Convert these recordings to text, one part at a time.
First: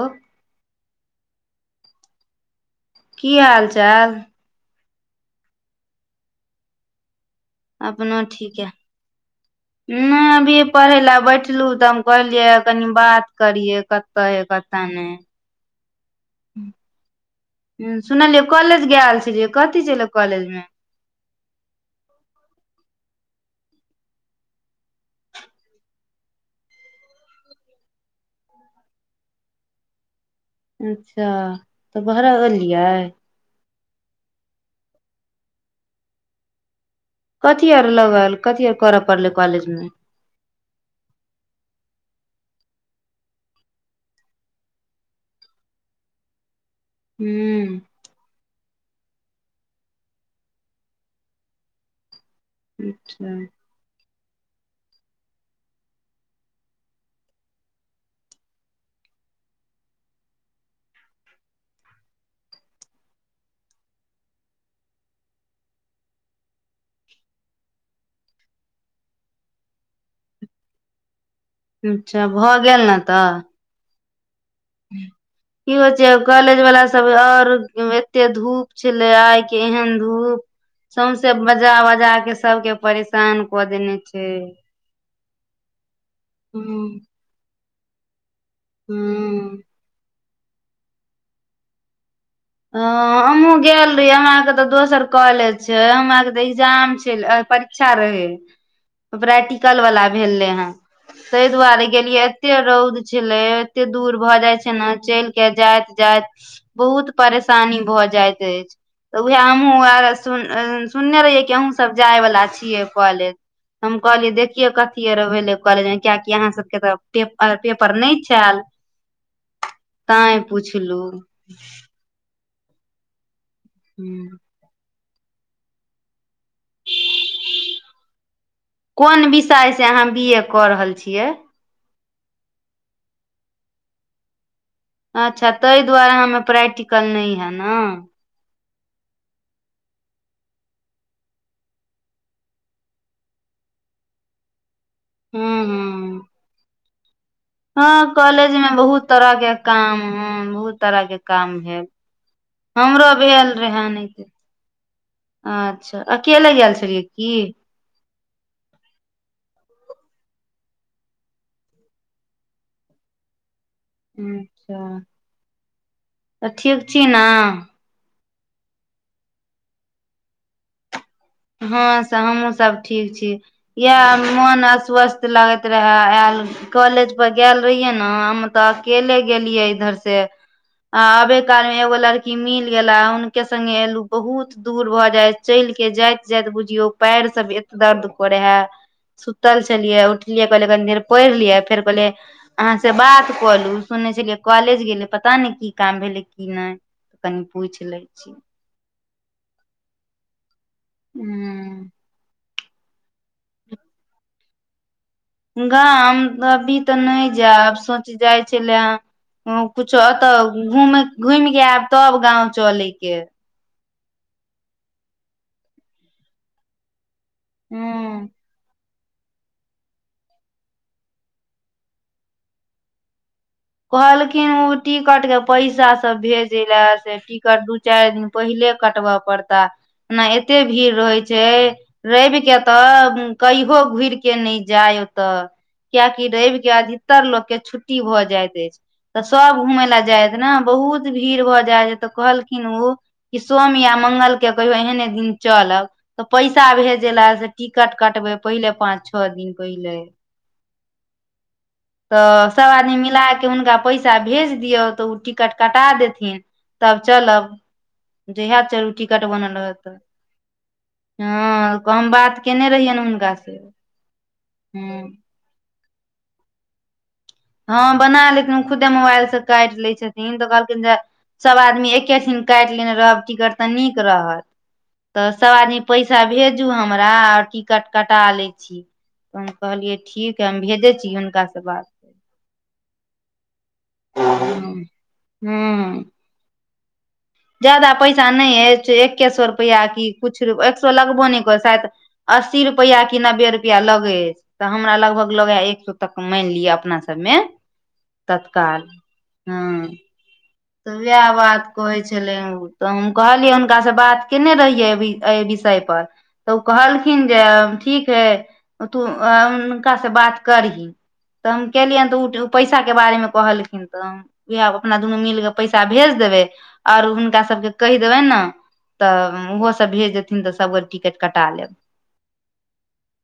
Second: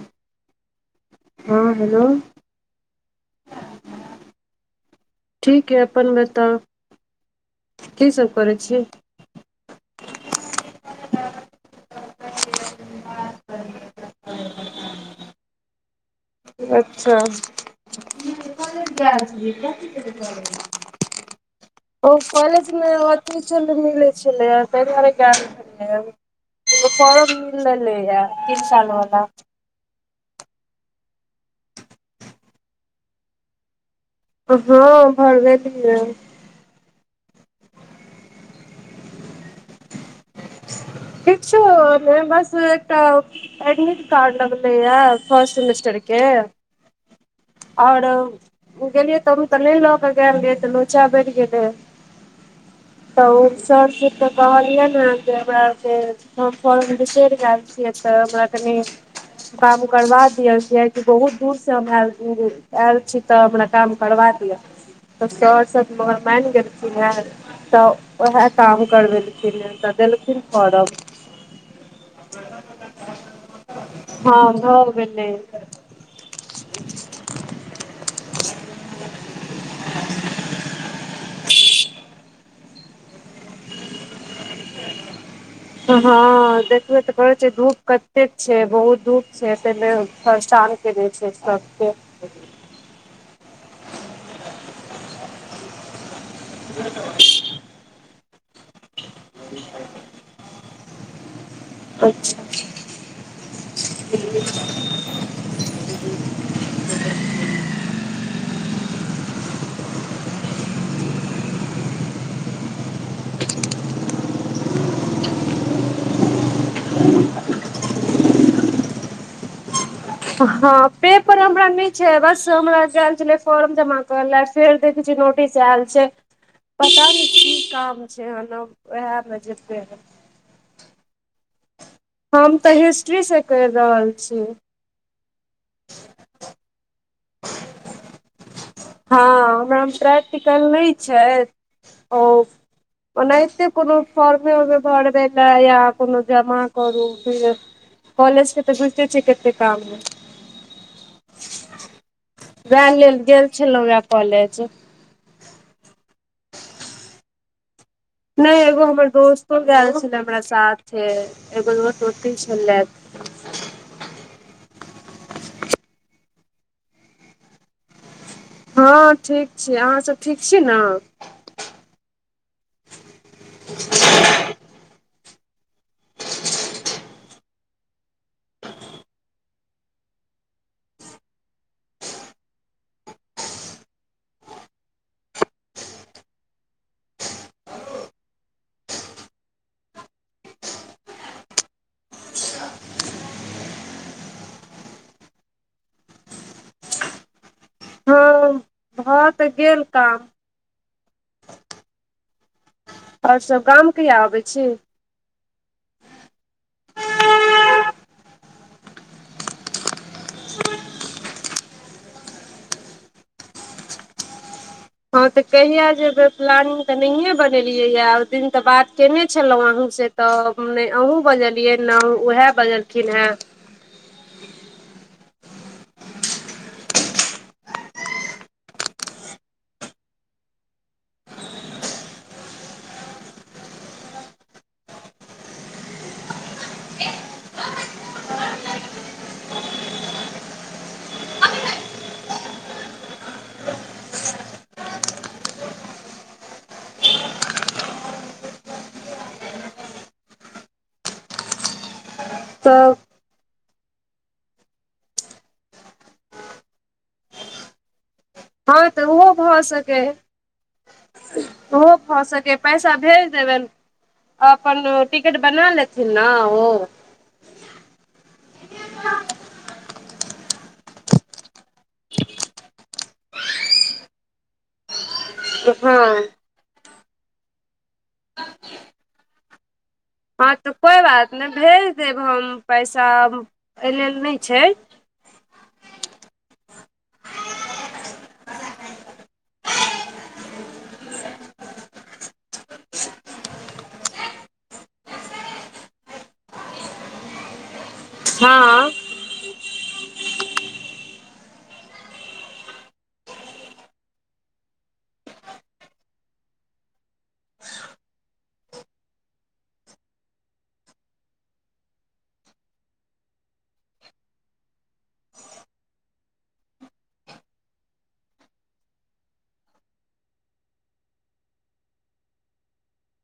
Hello हँ hello. की हाल चाल ठीक यऽ अपन बताउ, की अपनो सब करै ठीक यै छी [unintelligible] नहि, अभी पढ़ै लए बैठलहुँ तऽ हम कहलियै, कनि बात करियै। तऽय कथ नहि अच्छा सुनलियै कॉलेज गेल छलियै कथी छलै कॉलेज मे [unintelligible] ओ कॉलेजमे अथी च मिलै छलैए ताहि दुआरे ग छलै फॉर्म मिलल यऽ, तीन सालवला। अच्छा, तऽ भरालिए हँ भर वेलऐ कथी आर लगल कथिी आर करऽ पड़लै कॉलेजं किछो ने बस एकटा एडमिट कार्ड लगलै ए फर्स्ट सेमेस्टर के हुँ आओर गेलियै तभी तऽ नय लऽ के गेल रहियै, तऽ लोचा बढ़ि गेलै। तऽ अच्छा ओ सब ची तऽ कहलिय ने जे हमरा हम फन बिसरि गेल छियै तऽ हमरा कनी काम करबा दिय कियेकि बहुत दूर से हम आयल आयल छी। तब हमरा काम करबा दिअ त त आओर सब मगर मानि गेलखिन ह। तऽ उएह काम करबेलखिन तऽ देलखिन फॉर्म अच्छा, भऽ गेल ने तऽ? हँ भऽ गेलै। की होइ छै कॉलेजवला सभ, आओर एते धूप छलै आइके, एहन धूप? सौंसे बजा बजा के सबके परेशान कऽ देने छै। हँ हँ हूं देखबै तऽ करै छै धूप कत एह छै, बहुत दूर छै हूं तऽ परेशान केने छै सभके। हँ हमहुँ गेल रहियै हमरा आरके तऽ दोसर कॉलेज छै हम आरके एग्जाम छै, परीक्षा रहै प्रैक्टिकल वाला भेल रहे हे। ताहि दुआरे गेलियै, अच्छा एते रौद छलै, एते दूर भऽ जाय छै ने, चलि के जाइत-जाइत बहुत परेशानी भऽ जाइत अछि। तऽ उएह हमहूँ आ सुन-सुनने रहियै कि अहूँ सभ जायवला छियै कॉलेज। हम कहलियै देखियए कथीर भेलै कॉलेज मे कियेकि अहाँ सब के तऽ पेपर-पेपर नय छेल। हँ पेपर हमरा नय छै, बस हमरा गेलै छलै फॉर्म जमा करै लए, फेर देखै छियै, नोटिस आयल छै। पता ने की काम छै, ओएह कोन मे विषय जेतै से अहाँ बी ए कऽ रहल छियै। हम तऽ हिस्ट्री से कर रहल छी। अच्छा ताहि दुआरे हमे प्रैक्टिकल नय हे न ह [inaudible] हँ हमरा मे प्रैक्टिकल नय छै ओ ओनाहिते कोनो फार्म ओरमे देतय हूँ या कोनो हूँ जमा करू हँ, कॉलेज कॉलेजके मे तऽ बुझिते बहुत छियै तरह कते के काम रहै ह बहुत तरह के काम है। वैहय लेल गेल छलहुँ रहे नय वएह तऽ कॉलेज अच्छा, अकेले गेलै छलियै की? नय एगो हमर दोस्तो गेल छलै हमरा साथे एगो दोस्त ओतै छलैथ। अच्छा, तऽ ठीक छी ने? हँ ठीक छी अहाँसभ ठीक छी ने हँं से हमहुँ सब ठीक छी इएह मोन अस्वस्थ लगैत रहय आयल कॉलेज पर गेल रहिये न हम तऽ अकेले गेलियै इधर से आबे काल मे एगो लड़की मिल गेला हुनके संगे एलु बहुत दूर भऽ जायत चलि के जाइत जाइत बुझियौ पैर सब एत दर्द करे हे सुतल छेलियै उठलियै कहलियै कनी पढ़ि लियै फेर कहलियै अहाँ से बात कलू सुनै छलियै कॉलेज गेलै पता नय की काम भेलै की नय कनि पूछि लै हँ छी भऽ तऽ गेल काम हू आओर सब गाम कहिया आबै छी गाम अभी तऽ नहि जायब सोच जाइ छलै कुछो एतऽ घूम घूमि के आयब तब गाँंव चलेके हँ तऽ कहिया जेबै प्लानिंग तऽ नहिए बनेलियै या हूँ दिन तऽ बात केने छलहु अहू से तऽ ने अहू बजलियै ने उएहे बजलखिन हॅं कहलखिन ओ टिकट के पैसा सब भेजै ले से टिकट दू चारि दिन पहिले कटबय पड़ता एना एते भीड़ रहै छै रैव के तऽ कहियो घुर के नहि जाय ओतऽ किआाकि रवि के अधिकतर लोग के छुट्टी भऽ जायत तऽ सब घूमय लए जायत नऽ बहुत भीड़ भऽ जाइ छै तऽ कहलखिन ओ कि सोम या मंगल के कहियो एहने दिन चलब तऽ पैसा भेज लए से टिकट कटबै पहिले पाँच छः दिन पहिले तऽ सभ आदमी तऽ मिला कऽ हुनका पैसा भेज दियौ तऽ ओ टिकट कटा देथिन तब चलब जहिया‌ हँ चलू तऽ टिकट ओहो बनल भऽ रहत तऽ सकै ओहो भऽ सके केने पैसा रहियनि भेज हुनका से देबनि अपन हँ टिक टिकट बना लेथिन नऽ ओ हँ बना लेथिन ओ खुदे मोबाइल सऽ काटि लै छथिन तऽ कहलखिन जे सब आदमी एकेठिन काटि लेने रहब टिकट तऽ नीक रहत तऽ सब आदमी पैसा हँ भेजू हमरा आओर टिकट कटा लै छी तऽ हम कहलियै ठीक है हँ हम तऽ भेजै कोइ छी बात नहि हुनकासँ बात भेज देब हम पैसा एय लेल नहि छै हू जादा पैसा नय ऐछ एक्के सए रुपैआ कि किछु एक सए लगबो नहि करय शायद अस्सी रुपैआ कि नब्बे रुपैआ लगे‌‌ हय तऽ हमरा लगभग लगाया एक सए तक मानि लिअ अपना सबमे तत्काल हँ हँ तऽ उएह बात कहै छलैह तऽ हम कहलियै हुनकासँ बात केयने रहियै एहि विषय पर तऽ ओ कहलखिन जे ठीक है तू हुनका सऽ बात करही तऽ हम केलियनि तऽ उ पैसा के बारे मे कहलखिन तऽह अपना दुनू मिल पैसा भेज देबै आओर हुनका सबके कहि देबनि नऽ तऽ ओहो सब भेज देथिन तऽ सबगोट टिकट कटा लेब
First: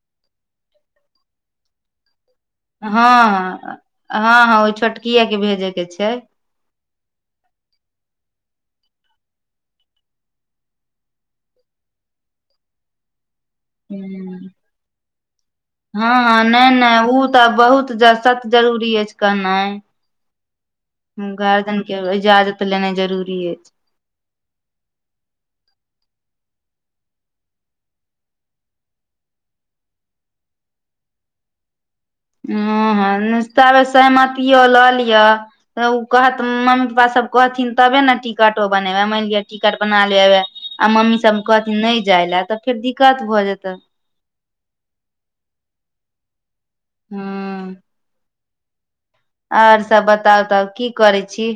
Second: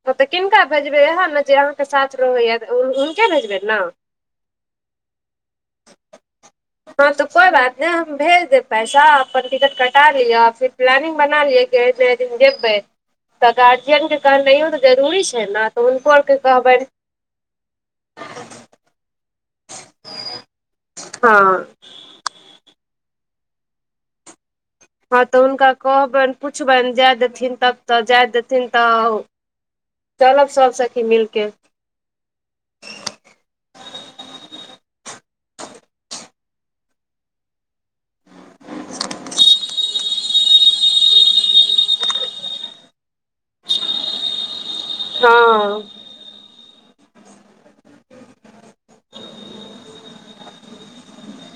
हँ तऽ किनका भेजबै ऐहे ने जे अहाँके साथ रहैया हुनके हँ भेजबै ने हँ हँ ओहि छोटकि के भेजे के छै हँ तऽ कोइ बात नहि हम भेज देब पैसा अपन टिकट कटा लिअ फिर प्लानिंग बना लिअ जे ऐय नऽ ऐय दिन जेबे तऽ गार्जियनके कहनाइयो तऽ जरूरी छै ने तऽ हुनको हँ औरके हँ नहि कहबैनि नहि ओ तऽ बहुत जर सत्य जरूरी अछि कहनाइ हँ गार्जियन कऽ इजाजत लेनाइ जरूरी अछि हँ तऽ हुनका कहबनि पुछबनि जाय देथिन तब तऽ जाय देथिन तऽ चलब सब सखी मिलके हँ हँ ताबे सहमतियो लऽ लिअ तऽ ओ कहत मम्मी पापासभ कहथिन तबे ने टिकटो बनेबे मानि लिअ टिकट बना लेबे आ मम्मी सबमे कहथिन नहि जाय लए तऽ फेर दिक्कत भऽ जेतै हँ हुँ आओर सब बताउ तब की करै छी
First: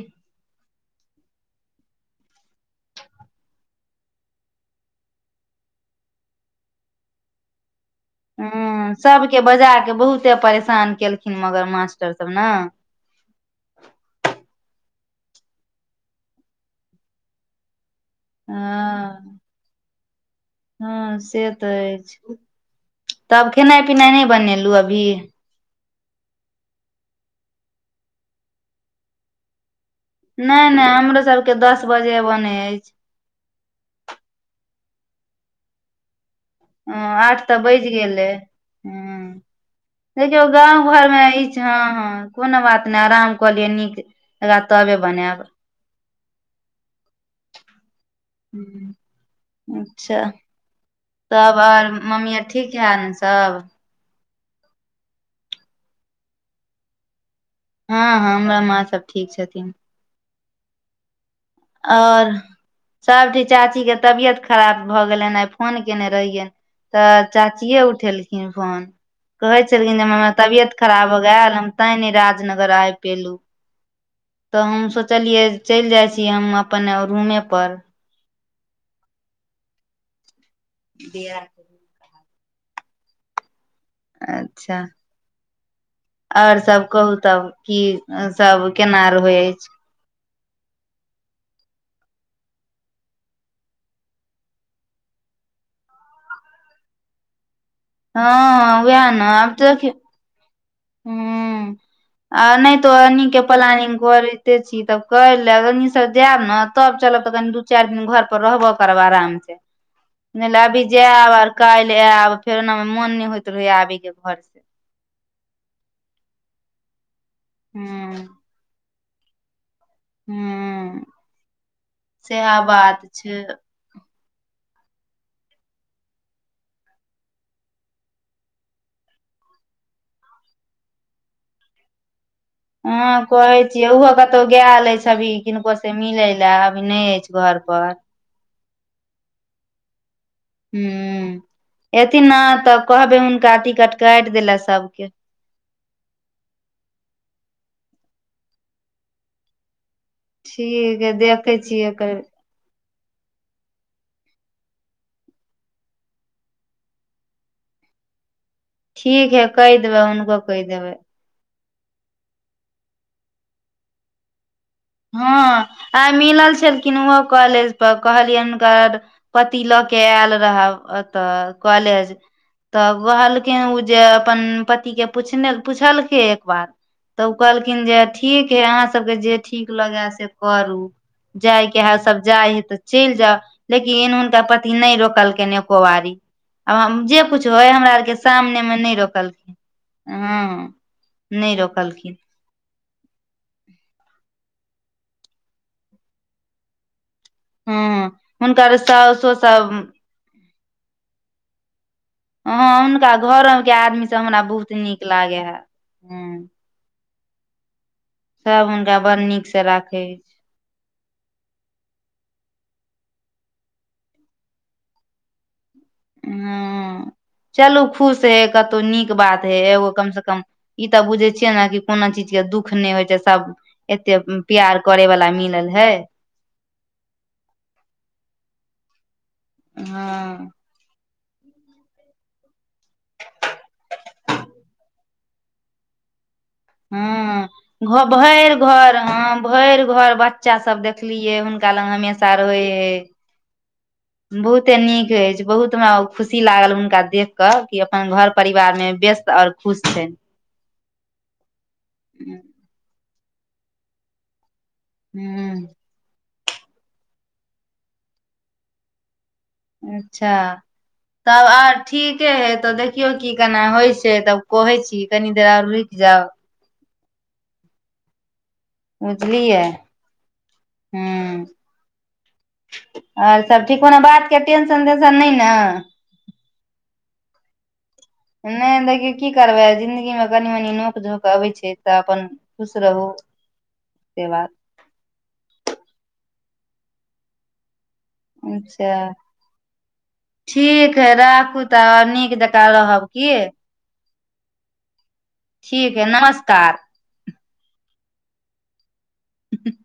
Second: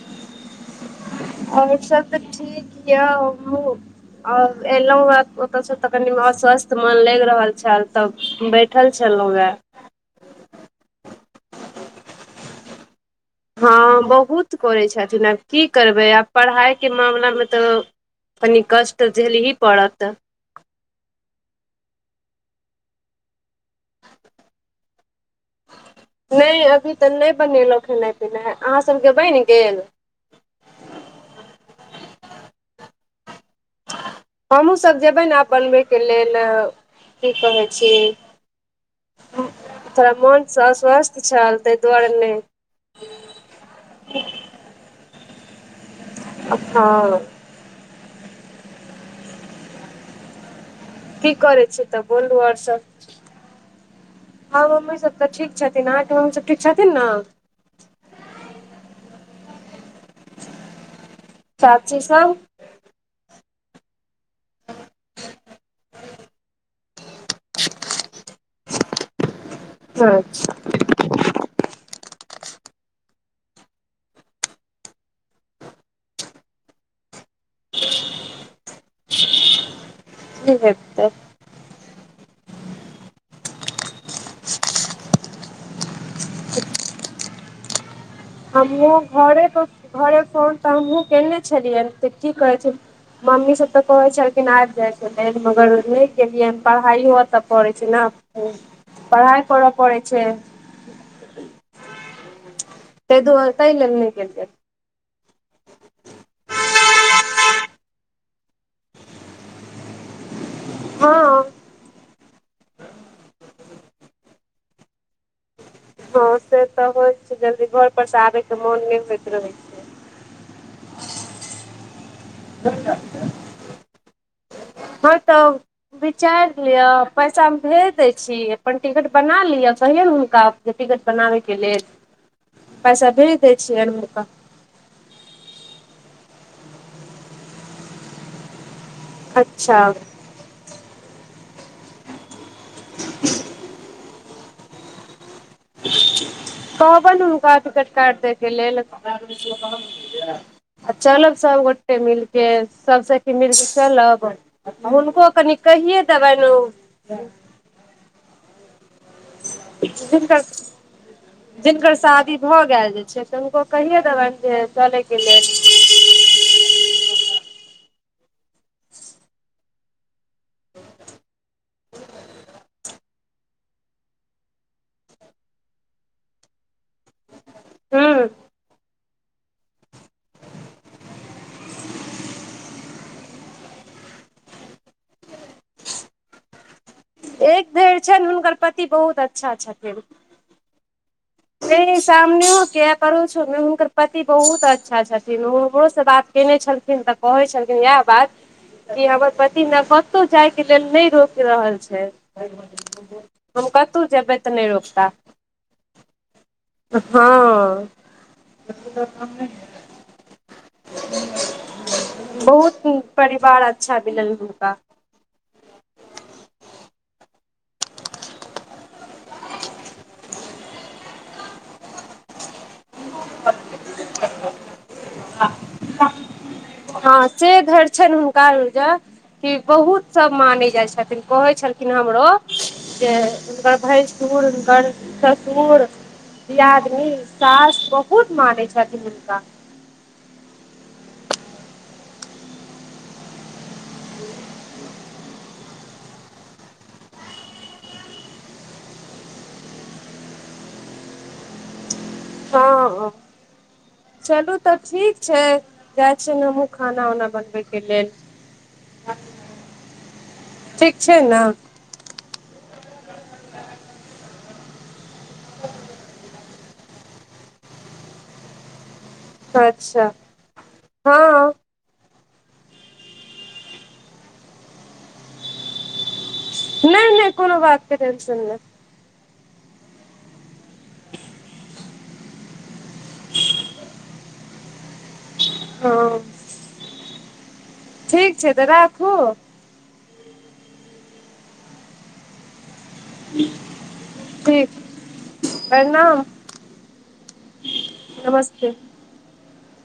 आओर सब तऽ ठीक यऽ हमहूँ आओर एलहुँ हे ओतऽ सँ तऽ कनि अस्वस्थ मन लागि रहल छल तऽ बैठल हुँ छलहुँ सबके हेँ बजा केँ बहुते परेशान केलखिन मगर मास्टर सब नऽ हँ बहुत करैत छथिन आब की करबै आब पढ़ाइ केँ मामिलामे तऽ कनी कष्ट हँ झलही पड़त हँ से तऽ अछि तब खेनाइ पिनाइ नय बनेलहु अभी नय अभी तऽ नय बनेलहुँ खेनाइ पिनाइ अहाँ सभ केँ बैन गेल नय - नय हमरो सब केँ दस बजे बने अछि हमहुँ सभ जेबै नऽ आब बनबै कऽ लेल हँ की आठ तऽ कहै बज छी गेलै हुँ थोड़ा देखियौ मोनसँ गाँव घर अस्वस्थ मे ई छल छै ताहि हँ - दुआरे हँ नहि कोनो बात नय आराम कऽ लियऽ नीक रा तबे बनाएब अ हँ हुँ अच्छा त की करै छी आओर तऽ मम्मी बोलू आर आओर ठीक सब है नऽ सब हँ मम्मी सब तऽ ठीक छथिन अहाँकेँ मम्मी सब ठीक छथिन नऽ हँ - हँ हमरो माँ सब ठीक छथिन चाची आओर सब सभठी चाची केँ तबियत खराब भऽ गेलैन आइ फोन केने रहियैन तऽ चाचिये उठेलखिन फोन कहै छलखिन हँ जे [unintelligible] तबियत खराब हो गेल हम तै नय राजनगर आब पेलू तऽ हम सोचलियै चैल जाइ छी हम अपन रूमे पर की हे बिया अच्छऽ आओर सब कहू तब की सब हमहुँ केना रहैय घरे पर अछि घरे फोन तऽ हमहुँ केने छलियैनि तऽ की कहै छै मम्मी सब तऽ कहै छलखिन आबि जाइ छलै मगर नय गेलियै पढ़ाईयो अतऽ पड़ै छै नऽ हँ पढ़ाइ करऽ पड़ै छै हुँ आ ओनाहितो ताहि एनी केँ दुआरे ताहि लेल प्लानिंग नहि गेलियै करिते छी तब करै लैब एनी सँ जायब नऽ तब चलब तऽ कनि दू चारि दिन घर पर रहबो करब आराम से [inaudible] नय ल अभी हँ जायब आर काल्हि आयब फेर ओनामे मोन नय होइत रहै आबी केँ घर से हँ से तऽ होइत छै जल्दी घर पर से हूँ आबय के मोन नय होइत रहै छै हँ सेहा बात छै हँ तब विचारि लिअ पैसा हम भेज दै छी अपन टिकट बना लिअ कहियौन हुनका जे टिकत बनाबै केँ लेल पैसा हँ भेज दै कहै छियै छियनि उहो हुनका कतोऽ गैल अछि अभी किनको से मिले ले अभी नय अछि घर पर अच्छा हुँ एथिन नऽ तब कहबै हुनका टिकट काटि दै ल सब केँ कहबे हुनका टिकट काइट दैय कऽ लेल आ ठीक है चलब देखै छियै सबगोटे मिल कनि केँ सबसँ कि मिर्स चलब हुनको कनि कहिये दबन ने ठीक हा कहि देबै हुनको जिनकर कहि देबै जिनकर शादी भऽ गेल जे छै तऽ हुनको कहिये देबनि जे चलयके लेल हाँ आइ मिलल छलखिन ओहो कॉलेज पर कहलियै हुनकर पति ल के आयल रह ओतऽ कॉलेज तब कहलखिन ओ जे अपन पति के पुछने- पुछलखिन एक बार तऽ ओ कहलखिन जे हूँ ठीक हा अहाँ सबके जे ठीक लगै से करू जाइके हा सब जाइ हइ तऽ चलि जाउ लेकिन एन हुनका पति नहि रोकलकनि एको बारी आ हम जे कुछ तौँ एक हमरा धरि आर के छनि हुनकर सामनेमे पति नहि बहुत अच्छा रोकलखिन हँ नहि एहि रोकलखिन सामनेके करूछु हुनकर पति बहुत अच्छा छथिन हमरोसँ बात केयने छलखिन तऽ कहै छलखिन इएह हँ बात हुनकर कि हमर साउसो पति सब नफरत कतहु जाय के लेल नहि रोक रहल छै हाँ हुनका हम घरोके कतहु आदमी सब जेबै हमरा तऽ नहि बहुत नीक लागै हा हाँ हाँ सब हुनका बड़ नीक से राखै बहुत परिवार अच्छा मिलल हुनका [unintelligible] हँ चलू खुश हे कतहु नीक बात हे एगो कम से कम ई तऽ बुझे छियै ने कि कोनो चीजके दुख नहि होय से सब एते प्यार करै वाला मिलल हे हाँ से धर छनि हुनकाज कि बहुत सब हँ माने जाय छथिन कहे छलखिन लेकिन हमरो से हुनकर भैसुर हुनकर ससुर दियादनी हाँ सास बहुत घ-भैर मानै घर छथिन हाँ हुनका भैर घर ब- बच्चा सब देखलियै हुनका लग हमेशा रहै हे [unintelligible] बहुते नीक अछि बहुत हमरा खुशी लागल हुनका देख कऽ कि अपन घर परिवारमे व्यस्त आओर खुश छै हूँ हाँ चलू त ठीक छै हूँ जा छियै ने हमहुँ खाना उना बनबेके लेल अच्छा ठीक छै ने तब आर ठीके हइ तऽ देखियौ की केना होइ छै तब कहै छी कनी देर आर रुकि जाउ बुझलियै अच्छा हूँ हँ आर सब ठीक हो ने बातके टेंशन तेंशन नहि ने नहि नहि कोनो बात नहि देखियौ की करबै जिंन्दगीमे कनि मनी नोक झोंक अबैत छै तऽ अपन खुश रहू से बात हाँ छै तऽ अच्छा राखू ठीक हे राखू तऽ नीक जकाँ रहब कि हे ठीक ठीक हइ प्रणाम नमस्कार नमस्ते हूँ-ह